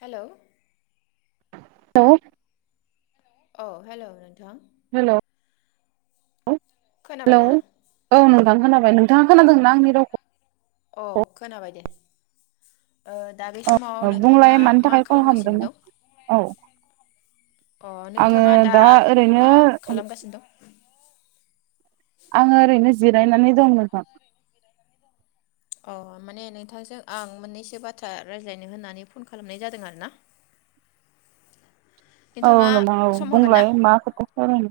Hello [unintelligible] औ hello नोंथां hello hello खोनाबायना औ नोंथां खोनाबाय नोंथाङा खोनादों? ना आंनि रावखौ अ खोनाबाय दे दा बे समाव औ नोंथाङा बुंलाय मानि मा थाखाय कल खालामगासिनो खालामदोंमोन दं औ अ आङो नोंथाङा दा ओरैनो मा खालामगासिनो दं? आङो ओरैनो जिरायनानै दं नोंथां अ माने नोंथांजों आं मोननैसो बाथ्रा रायज्लायनो होननानै फन खालामनाय जादों आरो ना औ नोंथां औ बुंलाय मा खोथा सावरायनो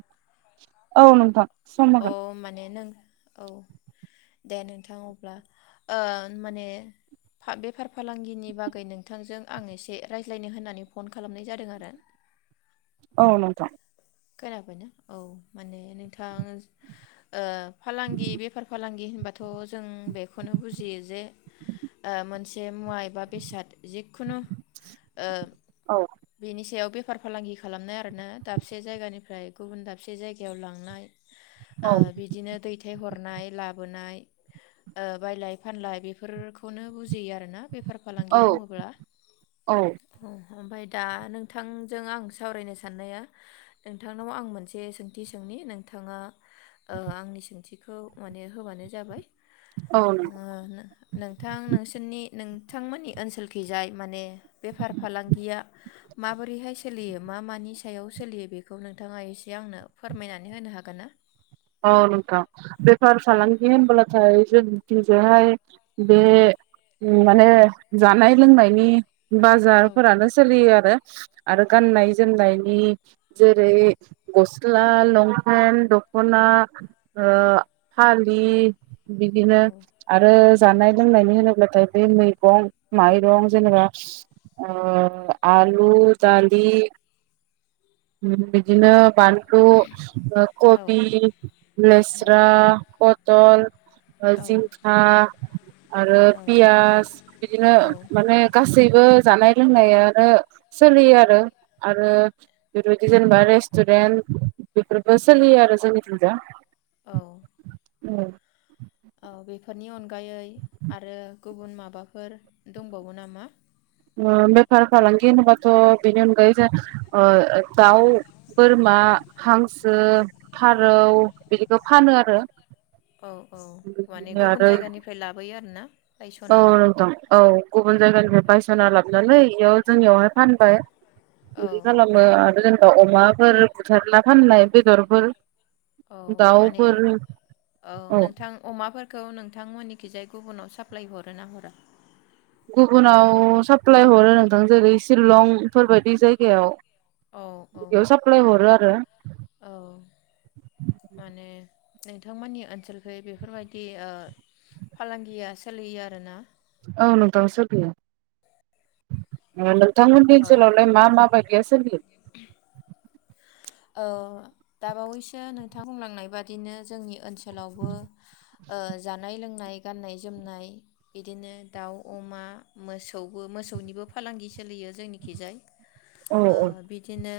औ नोंथां सम अ होगोन माने नों औ दे नों थां अब्ला ओ माने फा बेफार फालांगिनि बागै नोंथांजों आं एसे रायज्लायनो होननानै फन खालामनाय जादों आरो औ नोंथां खोनाबायना औ माने नोंथां ओ फालांगि बेफार फालांगि होन बाथ' जों बेखौनो बुजियो जे ओ मोनसे मुवा एबा बेसाद जिखुनु ओ औ बेनि सायाव बे फार फालांगि खालामनाय आरोना दाबसे से जायगानिफ्राय गुबुन दाबसे जायगायाव लांनाय ओ औ बिदिनो दैथायहरनाय लाबोनाय ओ बायलाय फानलाय बेफोरखौनो बुजियो आरोना बेफार फालांगि औ बुङोब्ला औ अ ओमफाय दा नोंथांजों आं सावरायनो साननाया नोंथांनाव आं मोनसे सोंथि सोंनि नोंथाङा ओ आंनि सोंथि खौ माने होबानो जाबाय औ ओ नों नोंथां नोंसोरनि नों थांमोननि ओनसोलखि जाय माने बेफार फालांगिया माबोरैहाय सोलियो मा मानि सायाव? सोलियो बेखौ नोंथाङा एसे आंनो फोरमायनानै होनो हागोन ना? औ नोंथां बेफार फालांगि होनब्लाथाय जोंनि थिंजाय बे माने जानाय लोंनायनि औ बाजारफोरानो सोलियो आरो आरो औ गाननाय जोमनायनि जेरै गस्ला लंफेन द ख'ना ओ फालि बिदिनो औ आरो जानाय लोंनायनि होनोब्लाथाय बे मैगं माइरं जेनेबा ओ आलु दालि औ बिदिनो बानलु अ औ कबि उम, लेस्रा प तल ओ औ जिंखा आरो पियास बिदिनो औ माने गासैबो जानाय लोंनायानो सोलियो आरो आरो बेफोरबायदि जेनेबा रेस्टु'रेन्ट बेफोरबो सोलियो आरो जोंनिथिंजा औ औ औ बेफोरनि अनगायै आरो गुबुन माबाफोर दंबावो नामा? बेफार फालांगि होनोबाथ' बिनि अनगायै जों दाउ बोरमा हांसो फारौ बिदिखौ फानो आरो औ औ माने गुबुन आरो जायगानिफ्राय लाबोयो आरोना औ बायस'नानै नोंथां औ गुबुन जायगानिफ्राय बायस'ना लाबोनानै इयाव जोंनियावहाय फानबाय। औ बिदि खालामो आरो जेनेबा अमाफोर बुथारना फाननाय बेदरफोर औ माने दाउफोर औ नोंथां अमाफोरखौ नों नोंथांमोननिखिजाय गुबुनाव साप्लााय हरो ना हरा? गुबुनाव साप्लाय हरो नोंथां जेरै शिलं बेफोरबायदि जायगायाव औ औ बेयाव सप्लााय हर आरो औ माने नोंथांमोननि ओनसोलखै बेफोरबायदि ओ फालांगिया सोलियो आरोना। औ नोंथां सोलियो नोंथांमोननि औ ओनसोलावलाय मा मा बायदिया सोलियो? दाबावैसो नोंथां बुंलांनाय बादिनो जोंनि ओनसोलाव ओनसोलावबो ओ जानाय लोंनाय गाननाय जोमनाय बिदिनो दाउ अमा मोसौबो मोसौनिबो फालांगि सोलियो। जोंनिखिजाय औ औ बिदिनो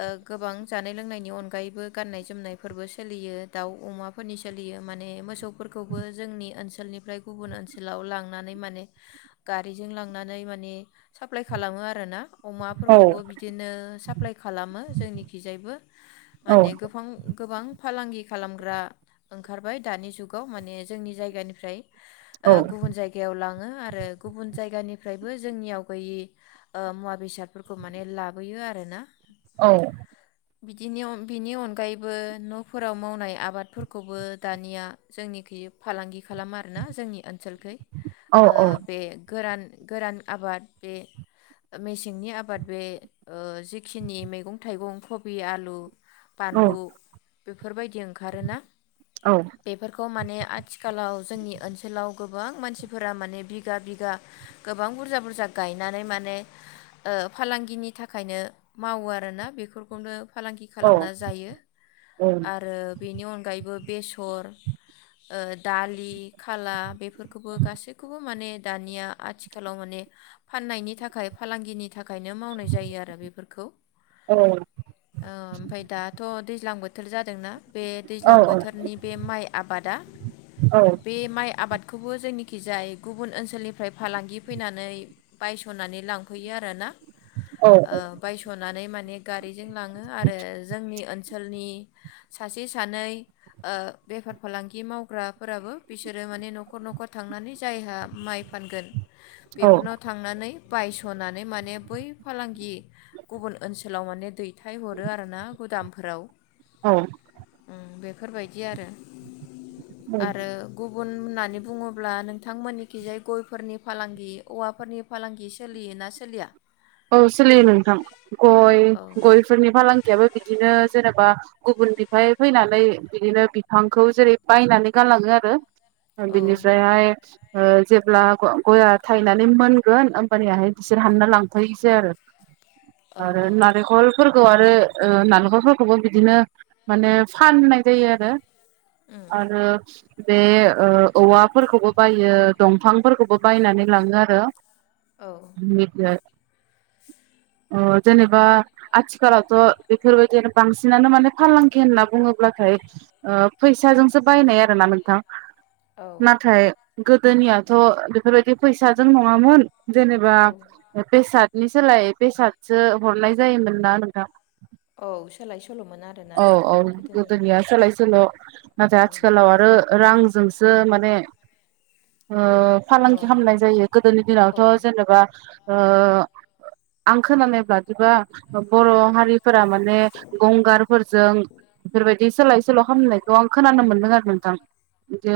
ओ गोबां जानाय लोंनायनि अनगायैबो गाननाय जोमनायफोरबो सोलियो दाउ अमाफोरनि सोलियो माने मोसौफोरखौबो जोंनि ओनसोलनिफ्राय गुबुन ओनसोलाव लांनानै माने गारिजों लांनानै माने साप्लाइ खालामो आरो। आरोना अमाफोरखौबो बिदिनो साप्लााय खालामो जोंनिखिजायबो औ माने गोबां गोबां फालांगि खालामग्रा ओंखारबाय दानि जुगाव माने जोंनि जायगानिफ्राय औ गुबुन जायगायाव लाङो आरो गुबुन जायगानिफ्रायबो जोंनियाव गैयि मुवा बेसादफोरखौ माने लाबोयो आरो ना। औ बिदि बिनि अनगायैबो न'फोराव मावनाय आबादफोरखौबो दानिया जोंनिखै फालांगि खालामो आरोना जोंनि ओनसोलखै औ बे गोरान गोरान आबाद बे मेसेंनि आबाद बे जिखिनि मैगं थाइगं कबि आलु बानलु बेफोरबायदि ओंखारोना औ बेफोरखौ माने आथिखालाव जोंनि ओनसोलाव गोबां मानसिफोरा माने बिगा बिगा गोबां बुरजा बुरजा गायनानै माने फालांगिनि थाखायनो मावो आरोना बेफोरखौनो फालांगि औ खालामना जायो औ आरो बेनि अनगायैबो बेसर ओ दालि खाला बेफोरखौबो गासैखौबो माने दानिया आथिखालाव माने फाननायनि थाखाय थाखाय फालांगिनि थाखाय नो मावनाय जायो आरो बेफोरखौ औ ओ ओमफ्राय दाथ' दैज्लां बो हटेल जादों ना। बे दैज्लां बोथोरनि बे माइ आबादा औ बे माइ आबाद बेखौबो जोंनिखि जाय गुबुन ओनसोलनिफ्राय फालांगि फैनानै बायस'नानै लांफैयो आरो ना। ओ बायस'नानै माने माने गारिजों लाङो आरो जोंनि ओनसोलनि सासे सानै ओ बेफार फालांगि मावग्राफोराबो बिसोरो माने न'खर न'खर थांनानै जायहा माइ फानगोन। औ बेफोरनाव थांनानै बायस'नानै माने बै फालांगि गुबुन ओनसोलाव माने दैथायहरो आर ना गुदामफोराव औ। उम बेफोरबायदि आरो। औ आरो गुबुन। होननानै बुङोब्ला नोंथांमोननिखि जाय गयफोरनि फालांगि औवाफोरनि फालांगि सोलियोना सोलिया औ सोलियो नोंथां गय औ गयफोरनि फालांगियाबो बिदिनो जेनेबा गुबुननिफ्राय फैनानै बिदिनो बिफांखौ जेरै बायनानै गालाङो आरो। आ औ बिनिस्रायहाय ओ जेब्ला ग-गया थायनानै मोनगोन होमबानियाहाय बिसोर हानना लां [unintelligible] आरो औ आरो औ नालेंखरफोर ओ आरो नालेंखरफोरखौबो बिदिनो माने फाननाय जायो आरो। उम आरो बे ओ औवाफोरखौबो बायो दंफांफोरखौबो बायनानै लाङो आरो। औ बे [unintelligible] अ जेनेबा आथिखालावथ' बेफोरबायदिनो बांसिनानो माने फालांगि होनना बुङोब्लाथाय ओ फैसाजोंसो बायनाय आरो ना नोंथां? औ नाथाय गोदोनियाथ' बेफोरबायदि फैसाजों नङामोन। जेनेबा औ बेसाटनि सोलाय बेसादसो हरनाय जायोमोन ना नोंथां। औ सोलाय सोल'मोन आरोना औ औ नोंथां गोदोनि गोदोनिया सोलाय सोल' नाथाय आथिखालाव आरो रां जोंसो माने ओ औ फालांगि खालामनाय जायो गोदोनि औ दिनावथ' जेनेबा आं खोनानाय ब्लादिबा बर' हारिफोरा माने गंगारफोरजों बेफोरबायदि सोलाय सल' खालामनायखौ आं खोनानो मोन्दों आरो नोंथां।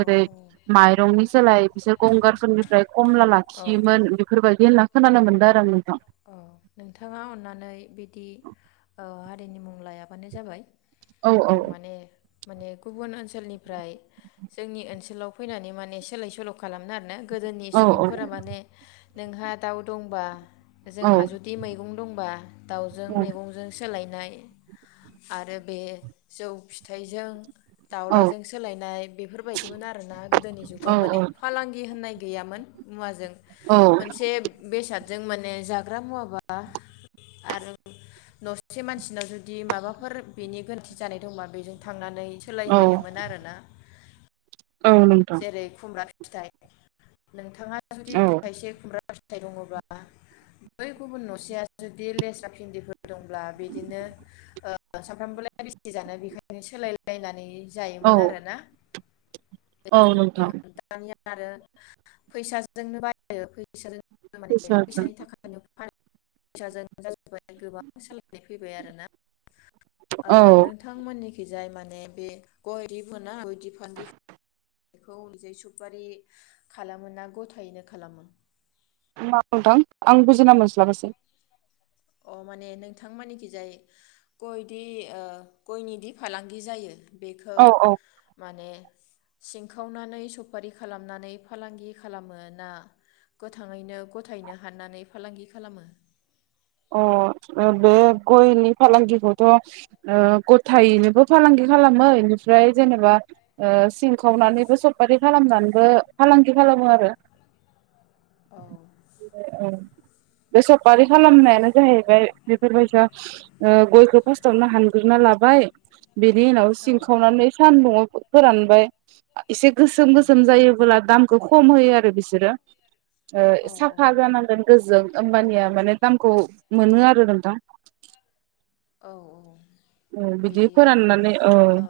औ औ माइरंनि सोलाय बिसोर गंगारफोरनिफ्राय खमला औ लाखियोमोन बेफोर बायदि होन खोनानो मोनबाया आरो आं नोंथां। औ नोंथाङा अन्नानै बिदि ओ हारिनि मुं लायाबानो जाबाय। औ आरो आं नोंथां माने माने गुबुन ओनसोलनिफ्राय जोंनि ओनसोलाव फैनानै माने सोलाय सोल' खालामनो आरोना। गोदोनि औ सुबुंफोरा माने नोंहा दाव दंबा औ जोंहा जुदि मैगं दंबा दाउजों मैगंजों सोलायनो नाय आरो बे जौ फिथाइजों औ दाउलाजों सोलायनाय बेफोर बायदिमोन आरो ना गोदोनि औ जुगाव माने फालांगि होननाय गैयामोन मुवाजों औ मोनसे बेसाद जों [unintelligible] [unintelligible] जाग्रा मुवाबा आरो नसे मानसिनाव जुदि माबाफोर बेनि गोरोन्थि जानाय दंबा बेजों थांनानै औ सोलायहैयोमोन आरोना। [inaudible] जेरै खुमब्रा फि फिथाइ नोंथाङा जुदि औ थाइसे खुमब्रा फिथाय दङब्ला बै गुबुन नसेया जुदि लेस्रा भिन्दिफोर दंब्ला बिदिनो सानफ्रामबोलाय बेसे जानो बेखायनो सोलायलायनानै औ जायोमोन आरोना? औ गोदोनि नोंथां दिनाव दानिया आरो फैसाजोंनो बायो फैसा [unintelligible] माने फैसाजों फैसानि थाखायाव फानो। फैसाजोन जाजोबबाय गोबां सालायनाय फैबाय आरोना। औ नोंथांमोननि खिजाय माने बे गयनि [unintelligible] बेखौ जै सुपारि खालामो ना गथायैनो खालामो? मा बुंदां आं बुजिना मोनस्लाबासै? अ माने नोंथां मानिखि जाय गयदि ओ गयनि दि फालांगि जायो। बेखौ औ औ माने सिंखावनानै सफारि खालामनानै फालांगि खालामो ना गोथाङैनो गथायैनो हाननानै फालांगि खालामो। अ बे गयनि फालांगिखौथ ओ गथायैनोबो फालांगि खालामो इनिफ्राय जेनेबा ओ सिंखावनानैबो सपफारि खालामनानैबो फालांगि खालामो आरो। औ औ बे सफारि खालाम ओमफ्राय [unintelligible] बेफोरबायसा गयखौ फार्स्टावनो हानग्रोनना लाबाय बिनि उनाव औ सिंखावनानै सान्दुंआव फोरानबाय एसे गोसोम उम गोसोम जायोबोब्ला दाम खम होयो आरो बिसोरो ओ औ साफा औ जानांगोन गोजों। ओमबानिया माने दामखौ मोनो आरो नोंथां [inaudible] औ औ बिदि आरो औ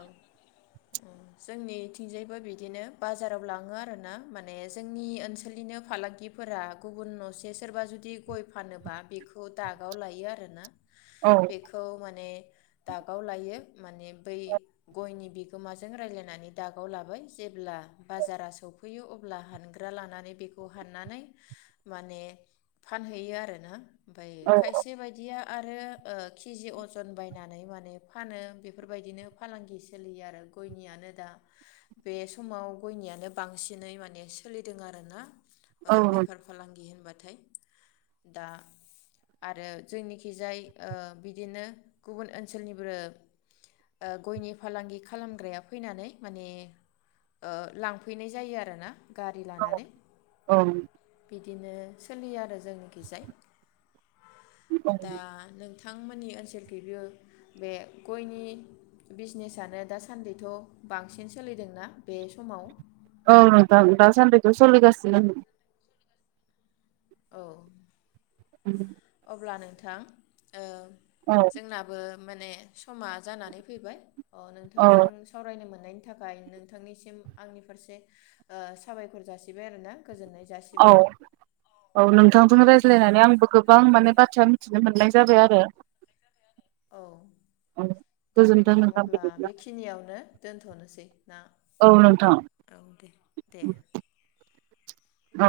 जोंनि थिंजायबो बिदिनो बाजाराव लाङो आरोना माने जोंनि ओनसोलनिनो फालांगिफोरा गुबुन नसे सोरबा जुदि गय फानोबा बेखौ दागाव लायो आरोना। औ बेखौ माने दागाव लायो माने बै गयनि बिगोमाजों रायज्लायनानै दागाव लाबाय। जेब्ला बाजारा सफैयो अब्ला हानग्रा लानानै बेखौ हाननानै माने फानहैयो आरोना। ओमफाय औ खायसे बायदिया आरो केिजि अजन बायनानै माने फानो बेफोरबायदिनो फालांगि सोलियो आरो गयनियानो दा बे समाव गयनियानो बांसिनै माने सोलिदों आरोना। ओ औ बेफार फालांगि होनबा थाय दा आरो जोंनिखिजाय ओ बिदिनो गुबुन ओनसोलनिबो ओ गयनि फालांगि खालामग्राया फैनानै माने ओ लांफैनाय जायो आरोना। गारि लानानै औ बिदिनो सोलियो आरो जोंनि खिजाय औ दा नों नोंथांमोननि ओनसोलखैबो बे गयनि बिजनेसानो दासान्दिथ' बांसिन सोलिदोंना बे समाव औ नोंथां दासान्दिखौ सोलिगासिनो औ। उम अब्ला नोंथां ओ जोंनाबो माने समा जानानै फैबाय अ औ नोंथांजों सावरायनो मोन थानायनि थाखाय नोंथांनिसिम आंनि फारसे ओ साबायखर जासिबाय आरो ना। गोजोननाय औ जासिबाय औ औ नोंथांजोंनो रायज्लायनानै आंबो गोबां माने बाथ्रानो मिथिनो मोननाय जाबाय आरो। औ दा गोजोनथों नोंथां अब्ला बिदिब्ला बेखिनियावनो दोनथ थनोसै औ नोंथां। दे औ।